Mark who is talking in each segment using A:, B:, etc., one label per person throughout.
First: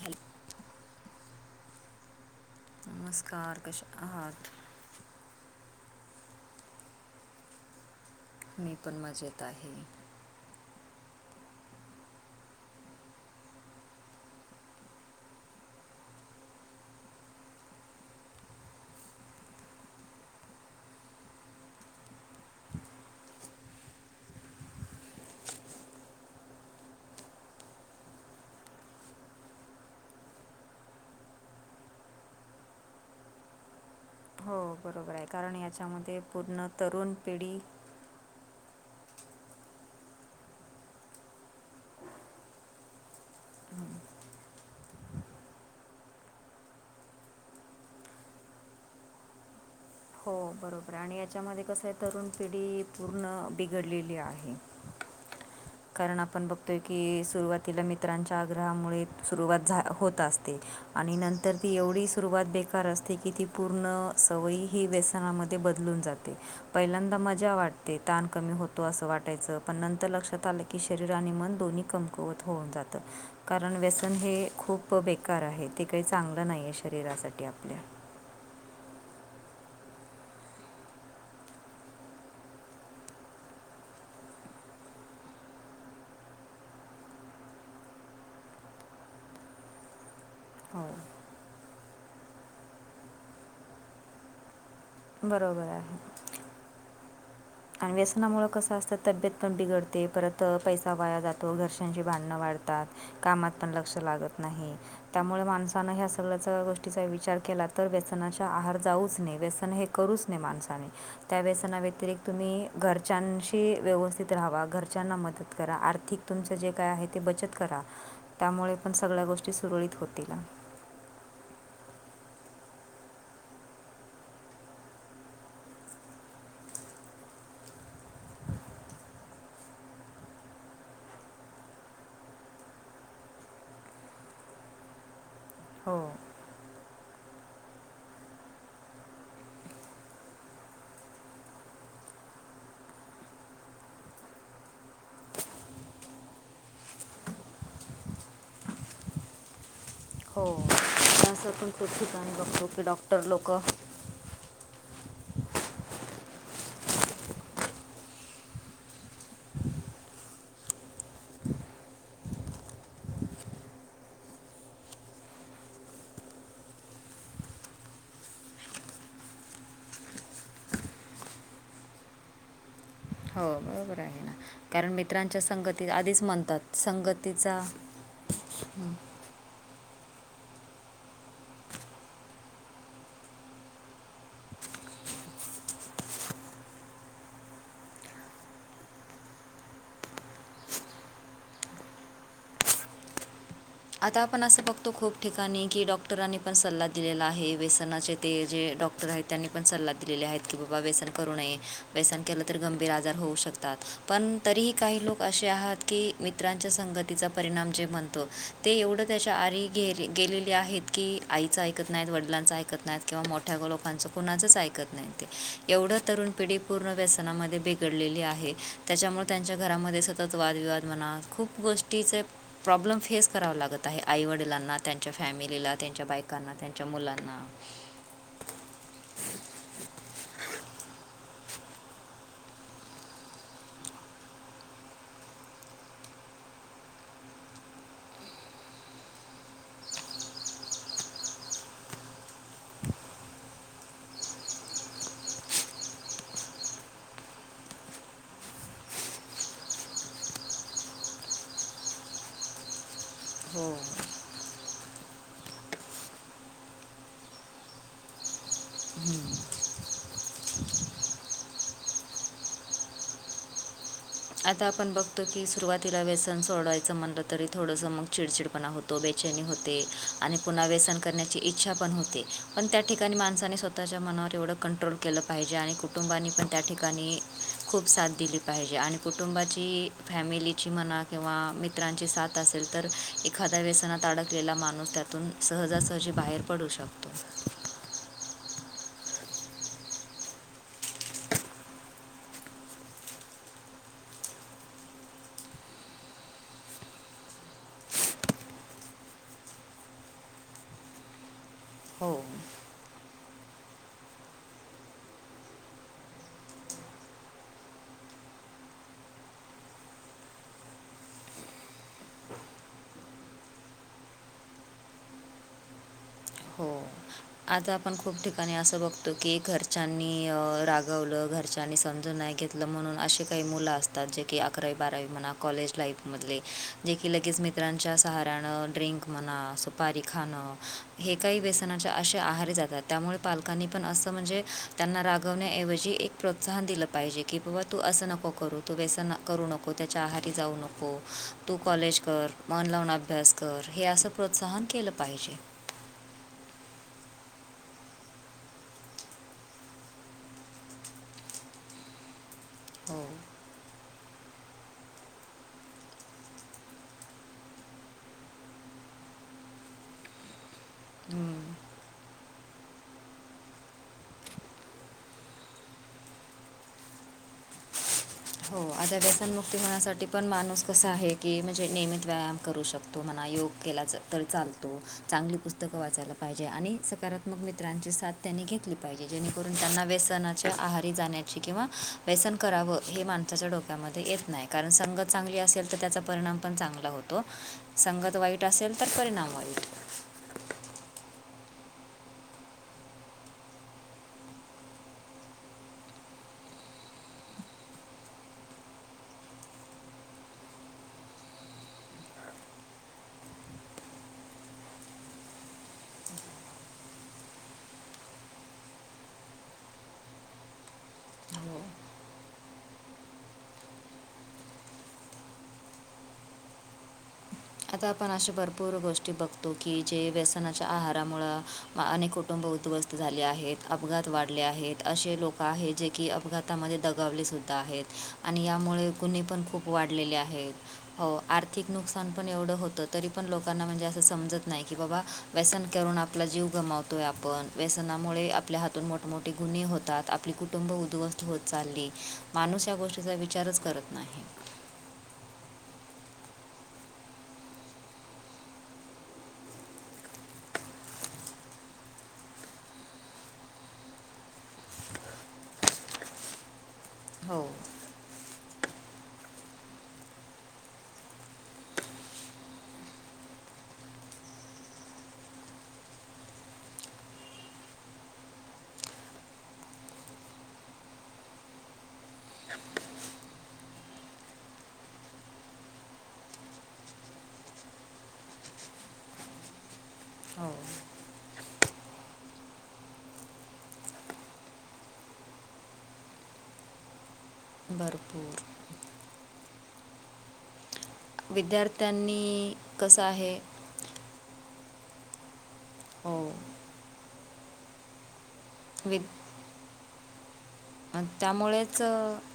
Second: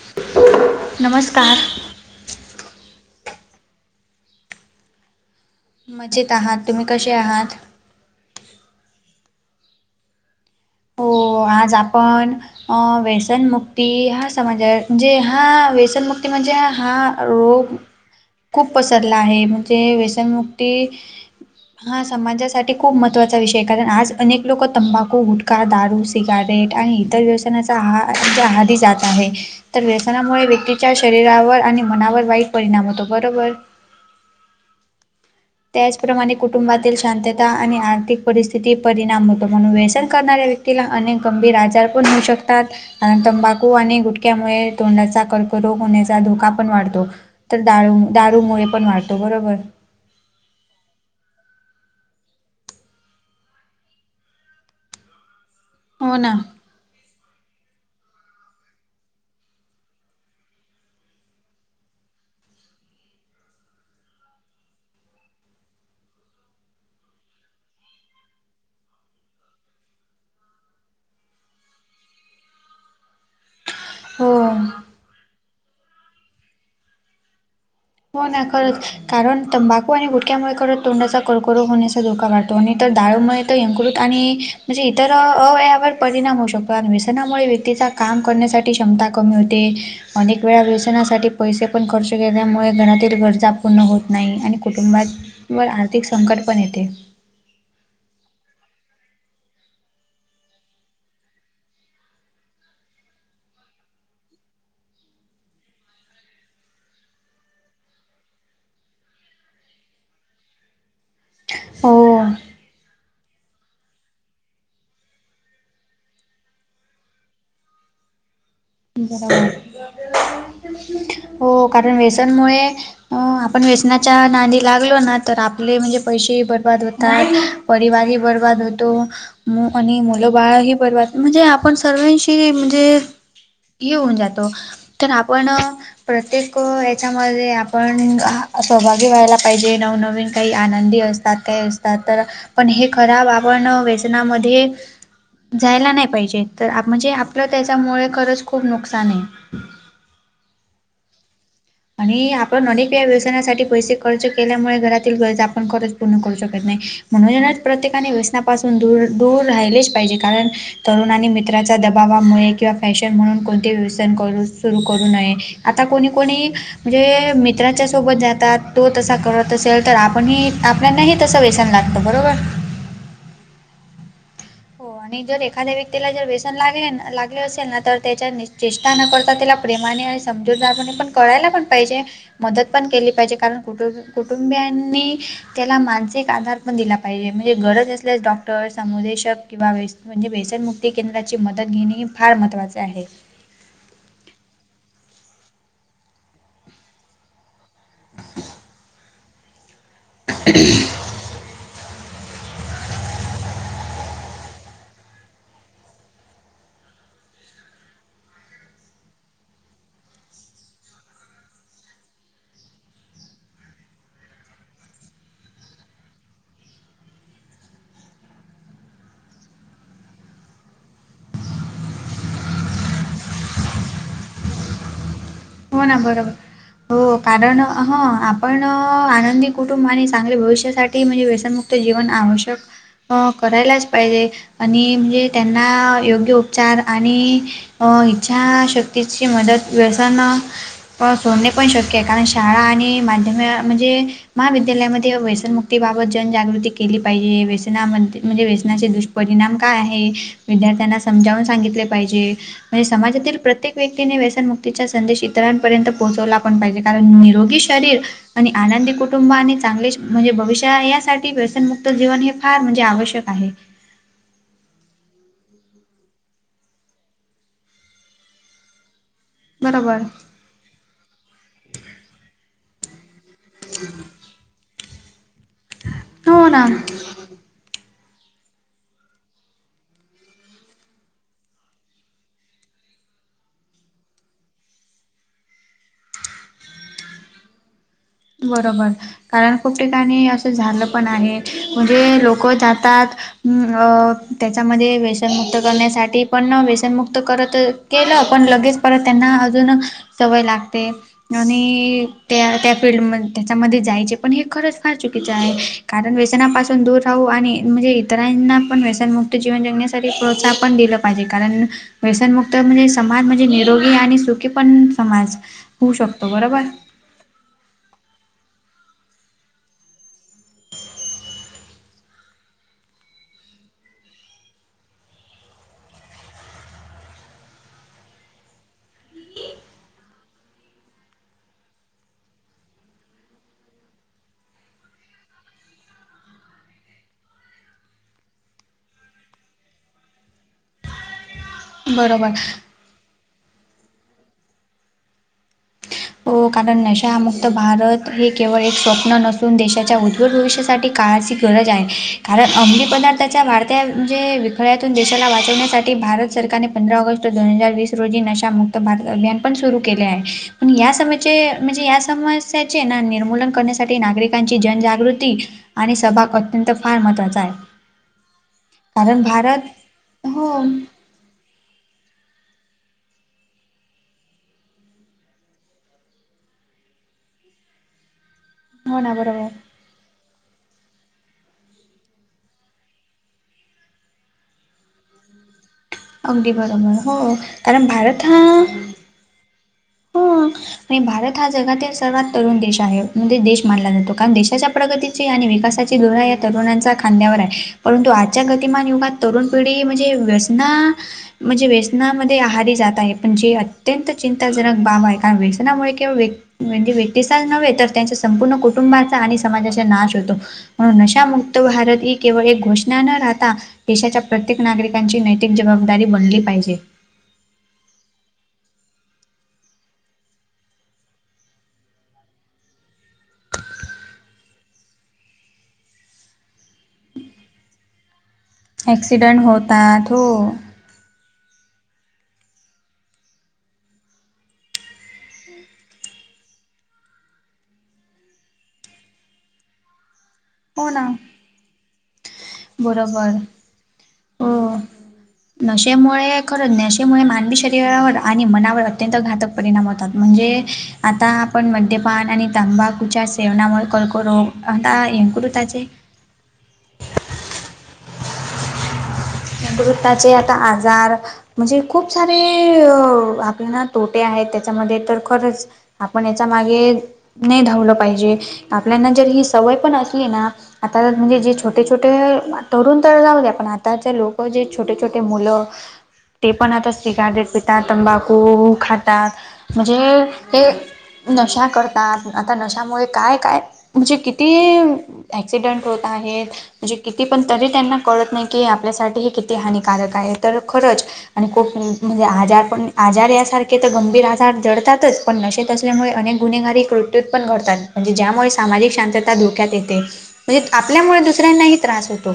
A: हल.
B: नमस्कार.
A: नमस्कार कशे अहात.
B: मजेत आहात तुम्ही कसे आहात.
A: मी पण मजेत आहे.
B: हो आज आपण अ व्यसनमुक्ती हा समाज म्हणजे हा व्यसनमुक्ती म्हणजे हा रोग खूप पसरला आहे म्हणजे व्यसनमुक्ती हा समाजासाठी खूप महत्त्वाचा विषय आहे कारण आज अनेक लोकं तंबाखू गुठ का दारू सिगारेट आणि इतर व्यवसायानाचा आह जे आहदी जात आहे. तर व्यसनामुळे व्यक्तीच्या शरीरावर आणि मनावर वाईट परिणाम होतो बरोबर.
A: हो बरोबर आहे. कारण याच्यामध्ये
B: त्याचप्रमाणे
A: पूर्ण
B: कुटुंबातील
A: तरुण
B: शांतता
A: पिढी
B: आणि आर्थिक परिस्थिती परिणाम होतो म्हणून व्यसन करणाऱ्या व्यक्तीला अनेक गंभीर आजार पण होऊ शकतात. कारण तंबाखू आणि गुटक्यामुळे तोंडाचा कर्करोग होण्याचा धोका पण वाढतो. तर दारू दारूमुळे पण वाटो बरोबर.
A: हो बरोबर आणि याच्यामध्ये कसं आहे तरुण पिढी पूर्ण बिघडलेली आहे.
B: हो
A: कारण
B: ना
A: आपण बघ की सुरुवातीला मित्रांच्या आग्रहामुळे सुरुवात होत असते. आणि नंतर ती एवढी सुरुवात बेकार असते की ती पूर्ण सवयी ही व्यसनामध्ये बदलून जाते. पहिल्यांदा मजा वाटते ताण कमी होतो असं वाटायचं पण नंतर लक्षात आलं की शरीर आणि मन दोन्ही कमकुवत होऊन जातं कारण व्यसन हे
B: हो
A: खूप प बेकार आहे ते काही चांगलं नाही आहे शरीरासाठी आपल्या.
B: हो ना करत कारण तंबाकू आणि गुटक्यामुळे करत तोंडाचा कर्करोग होण्याचा धोका वाढतो. तो आणि तर दाळूमुळे तर यंकृत आणि म्हणजे इतर अवयावर परिणाम होऊ शकतो आणि व्यसनामुळे व्यक्तीचा काम करण्यासाठी क्षमता कमी होते. अनेक वेळा
A: हो
B: व्यवसानासाठी पैसे पण खर्च केल्यामुळे घरातील गरजा पूर्ण होत नाही आणि कुटुंबात व
A: बरोबर आहे
B: आर्थिक संकट पण येते.
A: आणि व्यसनामुळे कसं असतं तब्येत पण बिघडते परत पैसा वाया जातो घर्षांशी भांडणं वाढतात. कामात पण लक्ष लागत नाही. त्यामुळे माणसान ह्या सगळ्या गोष्टीचा विचार केला तर व्यसनाच्या आहार जाऊच नाही व्यसन हे करूच नये माणसाने त्या
B: हो
A: व्यसनावितिरिक्त मी घरच्यांशी व्यवस्थित राहावा घरच्यांना मदत करा आर्थिक तुमचं जे काय आहे ते बचत करा. त्यामुळे पण सगळ्या
B: बरोबर
A: गोष्टी सुरळीत होतील.
B: हो कारण व्यसनमुळे. अ आपण वेसनाच्या नादी लागलो ना तर आपले म्हणजे पैसे बर्बाद होतात. परिवारही बर्बाद होतो. म आणि मुलं बाळ ही बर्बाद म्हणजे आपण सर्वांशी म्हणजे ह होऊन जातो तर आपण
A: हो
B: प्रत्येक ह्याच्यामध्ये आपण सहभागी व्हायला पाहिजे नवनवीन काही आनंदी असतात काही अस तात तर पण हे खराब आपण वेसनामधे जायला नाही पाहिजे तर म्हणजे आपलं त्याच्यामुळे खरंच खूप नुकसान आहे.
A: हो त्यास पण खूप ठिकाणी
B: आणि
A: बघतो
B: आपण
A: की
B: अनेक व
A: डॉक्टर लोक
B: व्यवसायानासाठी पैसे. खर्च केल्यामुळे घरातील गरज आपण खच पूर्ण करू शकत नाही म्हणून प्रत्येका व्यस्थापन. पासून दूर दूर राहिलेच पाहिजे कारण. तरुणानी मित्राच्या दबावामुळे किंवा फॅशन म्हणून कोणते वेसन करू सुरू करू नये. आता कोणी कोणी. म्हणजे मित्रांच्या सोबत जातात तो तसा करत असेल तर आपण ही. दुसऱ्यांनाही तसं वेसन लागतं बरोबर.
A: हो बरोबर आहे ना.
B: हो
A: कारण
B: आणि जर
A: मित्रांच्या
B: एखाद्या
A: संगतीत
B: व्यक्तीला
A: आधीच
B: जर वेसन लाग
A: म्हणतात
B: लागले
A: संगतीचा
B: असेल ना तर त्याच्याचेष्टा न करता. आ त्याला प्रेमाने आणि समजूतदारपणे पण कळायला पण पाहिजे. मदत पण केली पाहिजे कारण कुटुंबियांनी. त्याला मानसिक आधार पण दिला पाहिजे म्हणजे गरज असल्यास डॉक्टर समुदेशक. किंवा वेसन म्हणजे व्यसनमुक्ती केंद्राची मदत घेणे हे फार महत्त्वाचे आहे.
A: आता आपण असं बघतो खूप ठिकाणी की डॉक्टरांनी पण सल्ला दिलेला आहे. त्यांना ते जे डॉक्टर आहेत त्यांनी पण सल्ला दिलेले आहेत की बाबा व्यसन. करू नये व्यसन केलं तरी गंभीर आजार होऊ शकतात. पण तरीही काही लोक असे आहात. की मित्रांच्या संगतीचा परिणाम जे म्हणतो. ते एवढं त्याच्या आहारी गेलेले आहेत. की आईच ऐकत नाहीत. वडिलांच ऐकत नाहीत. किंवा मोठ्या लोकांच कुणाच ऐकत नाही ते. एवढं तरुण पिढी पूर्ण व्यसनामध्ये बे बीघडलेली आहे त्याच्यामुळे त्यांच्या घरामध्ये सतत वादविवाद म्हणा खूप गोष्टीचे प्रॉब्लेम फेस करावा लागत आहे. आई वडिलांना त्यांच्या फॅमिली ला त्यांच्या बायकांना त्यांच्या मुलांना.
B: ह आपण आनंदी कुटुंब आणि चांगले भविष्यासाठी म्हणजे व्यसनमुक्त जीवन आवश्यक. हो करायलाच पाहिजे आणि म्हणजे त्यांना योग्य उपचार आणि. इच्छाशक्तीची मदत व्यसन. पण सोडणे पण शक्य आहे. कारण शाळा आणि माध्यमी म्हणजे. महाविद्यालयामध्ये व्यसनमुक्तीबाबत जनजागृती केली पाहिजे व्यसनामध्ये म्हणजे व्यसनाचे दुष्ट परिणाम काय आहे विद्यार्थ्यांना समजावून सांगितले पाहिजे. म्हणजे समाजातील
A: हो
B: प्रत्येक व्यक्तीने व्यसन मुक्तीचा संदेशीत इतरांपर्यंत पोहोचवला पण पाहिजे कारण निरोगी शरीर आणि आनंदी कुटुंब आणि चांगले म्हणजे भविष्या यासाठी व्यसनमुक्त जीवन हे फार म्हणजे आवश्यक आहे.
A: आता आपण बघतो की सुरुवातीला व्यसन सोडवायचं म्हटलं तरी थोडंसं मग चिडचिड पणा होतो. तो बेचानी होते
B: बरोबर
A: आणि पुन्हा व्यसन करण्याची इच्छा पण होते. पण त्या ठिकाणी माणसानी स्वतःच्या मनावर एवढं कंट्रोल केलं पाहिजे आणि कुटुंबाांनी पण
B: हो
A: त्या
B: ना
A: ठिकाणी. खूप साथ दिली पाहिजे आणि कुटुंबाची फॅमिलीची म्हणा किंवा मित्रांची साथ असेल तर ए एखाद्या व्यसनात अडकलेला माणूस त्यातून सहजासहजी बाहेर पडू शकतो.
B: बरोबर कारण खूप ठिकाणी असं झालं पण आहे म्हणजे लोक जातात. अ अ त्याच्यामध्ये व्यसनमुक्त करण्यासाठी पण व्यसनमुक्त करत. केलं पण लगेच परत त्यांना अजून सवय लागते. आणि
A: हो
B: त्या त्या फिल्ड मध्ये त्याच्यामध्ये जायचे पण हे खरंच फार चुकीचं आहे कारण व्यसनापासून दूर राहू आणि म्हणजे. इतरांना पण व्यसनमुक्त जीवन जगण्यासाठी प्रोत्साहन पण दिलं पाहिजे कारण. व्यसनमुक्त म्हणजे समाज म्हणजे निरोगी आणि सुखी पण समाज होऊ शकतो. बरोबर
A: हो आता आपण खूप ठिकाणी असं बघतो की घरच्यांनी रागवलं घरच्यांनी समजून नाही घेत. म्हणून असे काही मुलं असतात जे की अकरावी बारावी म्हणा कॉलेज लाईफमधले. जे की लगेच मित्रांच्या सहाऱ्याने ड्रिंक म्हणा सुपारी खाणं हे काही व्यसनाच्या. असे आहारी जातात त्यामुळे पालकांनी पण असं म्हणजे त्यांना रागवण्याऐवजी एक. प्रोत्साहन दिलं पाहिजे की बाबा तू असं नको करू तू बेसं करू नको त्याच्या आहारी जाऊ नको. तू कॉलेज कर
B: बरोबर
A: मन लावून अभ्यास कर हे असं प्रोत्साहन केलं पाहिजे.
B: हो कारण नशामुक्त भारत हे केवळ एक स्वप्न नसून देशाच्या उज्जवल भविष्यासाठी. काळाची गरज आहे कारण अमली
A: हो
B: पदार्थाच्या वाढता. त्या म्हणजे विखळ्यातून देशाला वाचवण्यासाठी भारत सरकारने पंधरा ऑगस्ट दोन हजार वीस रोजी नशामुक्त. भारत अभियान पण सुरू केले आहे. पण या समस्याचे म्हणजे या समस्याचे ना निर्मूलन करण्यासाठी नागरिकांची जनजागृती. आणि सहभाग अत्यंत फार महत्त्वाचा आहे.
A: हो आता
B: कारण
A: व्यसनमुक्ती
B: भारत
A: होण्यासाठी पण
B: हो
A: माणूस कसा आहे. की म्हणजे नियमित व्यायाम करू शकतो म्हणा योग केला तर चालतो चांगली पुस्तक - - पुस्तक वाचायला पाहिजे आणि सकारात्मक मित्रांची साथ त्यांनी घेतली. ली
B: हो
A: पाहिजे,
B: ना बरोबर
A: जेणेकरून त्यांना व्यसनाच्या आहारी, जाण्याची किंवा व्यसन करावं हे, माणसाच्या डोक्यामध्ये येत नाही. कारण संगत, चांगली असेल तर त्याचा परिणाम
B: अगदी
A: पण चांगला
B: बरोबर
A: होतो.
B: हो कारण
A: संगत
B: भारत
A: वाईट असेल, तर परिणाम वाईट
B: ह आणि भारत हा जगातील सर्वात तरुण देश आहे म्हणजे देश मानला जातो कारण देशाच्या प्रगतीत. आणि विकासाची धुरा या तरुणच्या खांद्यावर आहे. परंतु आजच्या गतिमान युगात तरुण पिढी, म्हणजे, व्यसना म्हणजे, व्यसनामध्ये आहारी जात, आहे. पण जे अत्यंत चिंता जक बाबा आहे. कारण व्यनामुळे के व्यक् म्हणजे, व्यक्तीसा नव्हे तर त्यांच्या संपूर्ण कुटुंबाचा, आणि समाजाचा नाश होतो. म्हण नशामुक्त
A: हो
B: भारत इ केवळ एक घोषणा न राहता. देशाच्या प्रत्येक नागरिकांची नैतिक जबाबदारी बनली, पाहिजे.
A: आता आपण अशे भरपूर गोष्टी बघतो, की जे व्यसनाच्या आहारामुळं. अनेक कुटुंब उद्ध्वस्त झाले आहेत. अपघात वाढले आहेत. असे लोक आहेत. जे की अपघात हातामध्ये दगावले सुद्धा आहेत. आणि यामुळे गुन्हे
B: ॲक्सिडंट
A: पण खूप
B: होतात
A: वाढलेले
B: हो
A: आहेत. हो, आर्थिक नुकसान पण एवढं होत, तरी पण लोकांना म्हणजे, असं समजत, नाही की बाबा व्यसन करून आपला जीव गमावतो. आपण व्यसनामुळे आपल्या हातून मोठमठे गुन्हे होतात. आपली - - कुटुंब
B: हो ना
A: उद्ध्वस्त होत चालली. माणूस या गोष्टीचा
B: बरोबर
A: विचारच करत नाही.
B: हो नशेमुळे खरंच, नशेमुळे मानवी शरीरावर आणि मनावर अत्यंत, घातक परिणाम होतात म्हणजे आता आपण मद्यपान, आणि तंबाखूच्या सेवनामुळे कर्करोग, आता ये करुताचे
A: हो.
B: वृत्ताचे आता आजार म्हणजे खूप सारे आपल्या ना तोटे आहेत. त्याच्यामध्ये तर खरंच आपण याचा मागे नाही, धावलं पाहिजे. आपल्याना जर ही सवय पण असली ना आता म्हणजे. जे छोटे, छोटे, तरुण तर जाऊ द पण आताचे लोक जे, छटे, छोटे, मूल ते पण आता सिगारेट पितात. तंबाखू खातात, म्हणजे
A: हो
B: ते नशा करतात. आता नशामुळे काय काय म्हणजे किती ऍक्सिडेंट होत आहेत. म्हणजे किती पण तरी त्यांना कळत
A: भरपूर
B: नाही, की आपल्यासाठी हे किती हानिकारक आहे, तर खरंच आणि, खप म्हणजे,
A: विद्यार्थ्यांनी
B: आजार पण
A: कसं
B: आजार
A: आहे
B: यासारखे गंभीर आजार जडतातच पण नशेत
A: अ,
B: असल्यामुळे अनेक गुन्हेगारी कृत्यूत पण घडतात. म्हणजे ज्यामुळे सामाजिक
A: विद
B: शांतता धोक्यात येते. म्हणजे आपल्यामुळे दुसऱ्यांनाही
A: त्यामुळेच
B: त्रास
A: अ,
B: होतो.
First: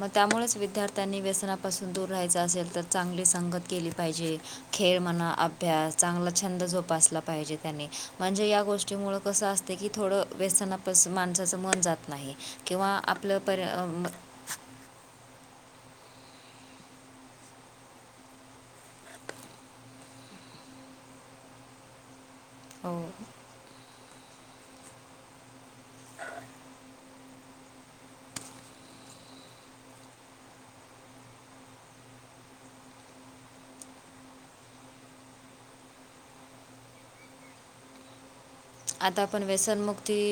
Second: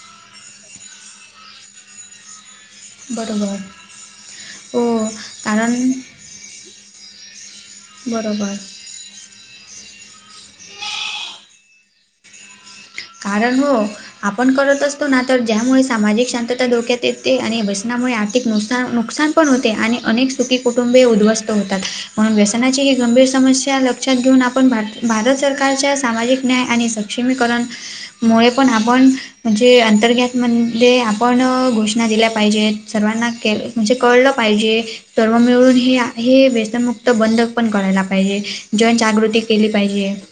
A: मग त्यामुळेच विद्यार्थ्यांनी व्यसनापासून दूर राहायचं, अस तर चांगली
B: बरोबर
A: संगत केली पाहिजे,
B: हो
A: खेळ म्हणा
B: कारण
A: अभ्यास चांगला छंद जोपासला पाहिजे, त्याने
B: बरोबर.
A: त्या जच्यामुळं कसं असते, की थोडं व्यसनापासन माणसाचं मन जात नाही, किंवा आपलं
B: कारण
A: पर
B: हो.
A: अ, म-
B: आप आपण करत, असतो, ना तर ज्यामुळे सामाजिक शांतता, धोक्यात येते, आणि व्यसनामुळे आर्थिक नुकसा नुकसान पण होते, आणि अनेक सुखी कुटुंबीय उद्धवस्त होतात, म्हणून, व्यसनाची ह
A: अ,
B: गंभीर समस्या लक्षात घेऊन आपण भा भारत सरकारच्या सामाजिक न्याय आणि सक्षमीकरण मुळे, पण आपण म्हणजे, अंतर्गातमध्ये आपण घोषणा दिल्या पाहिजेत, सर्वांना के म्हणजे कळलं पाहिजे. सर्व मिळून हे हे व्यसनमुक्त बंध पण कळायला पाहिजे. जनजागृती
A: आताआपण
B: केली पाहिजे
A: व्यसनमुक्ती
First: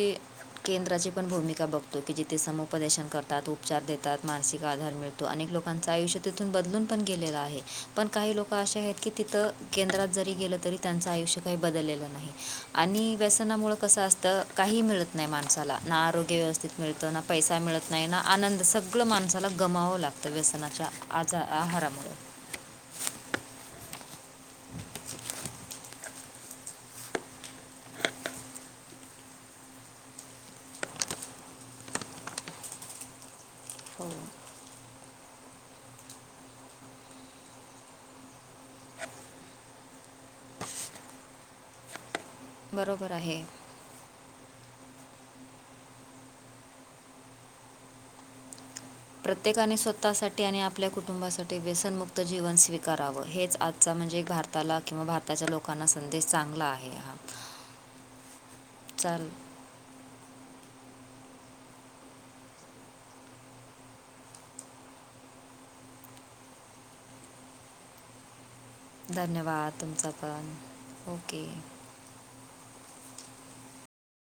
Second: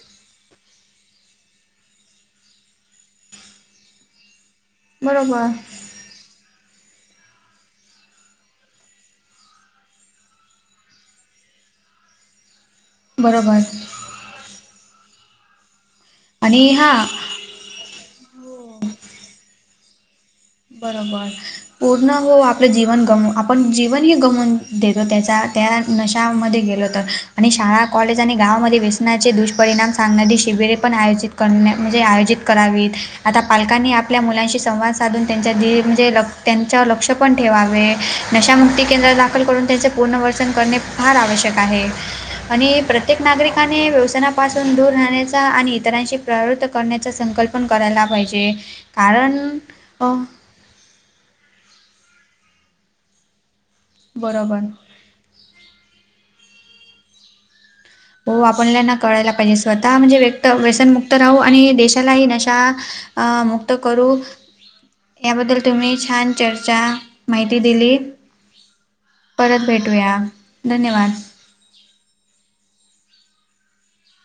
A: केंद्राचीपण भूमिका बघतो की जिथे समुपदेशन करतात. उपचारदेतात. मानसिकआधार मिळतो.
B: बरोबर
A: अनेक लोकांचा आयुष्य तिथून बदलूनपण गेलेलं आहे पणकाही लोक अशे आहेत की तिथ केंद्रात जरी गेलं त त्यांचआयुष्य काही बदललेलं नाही आणि
B: बरोबर
A: असत काहीमिळत नाही माणसाला ना आरोग्य
B: आणि
A: व्यवस्थित
B: हा
A: मिळतं पैसा मिळत नाही ना आनंद सगळं माणसाला गमाववावं लागतं व्यसनाच्या
B: बरोबर.
A: आजा आहारामुळ.
B: पूर्ण हो आपलं जीवन गमू आपण जीवनही गमवून देतो त्याचा त्या नशामध्ये गेलो तर. आणि शाळा, कॉलेज आणि गावामध्ये व्यसनाचे दुष्परिणाम सांगणारी शिबिरे पण आहेत. करण्या म्हणजे आयोजित करावीत, आता पालकांनी
A: हो
B: आपल्या मुलांशी संवाद साधून त्यांच्या ज म्हणजे ल त्यांच्या लक्ष पण ठेवावे, नशामुक्ती केंद्रा दाखल करून, त्यांचे पुर्वसन करणे फार आवश्यक आहे आणि
A: बरोबर
B: प्रत्येक
A: आहे
B: नागरिकांनी व्यसानापासून दूर राहण्याचा आणि इतरांशी प्रवृत्त करण्याचा संकल्पन करायला पाहिजे. कारण
A: प्रत्येकाने
B: अ
A: स्वतःसाठी आणि आपल्या कुटुंबासाठी व्यसनमुक्त जीवन स्वीकारावं हेच म्हणजे
B: बरोबर.
A: भारताला किंवा भारताच्या लोकांना संदेश चांगला आहे हा.
B: हो आपल्यांना
A: चाल
B: कळायला पाहिजे स्वतः म्हणजे व्यक्त व्यसनमुक्त राहू आणि देशालाही नशा अ मुक्त करू. याबद्दल तुम्ही छानचर्चा माहिती दिली. परत
A: धन्यवाद तुमचा
B: भेटूया.
A: पण
B: धन्यवाद.
A: ओके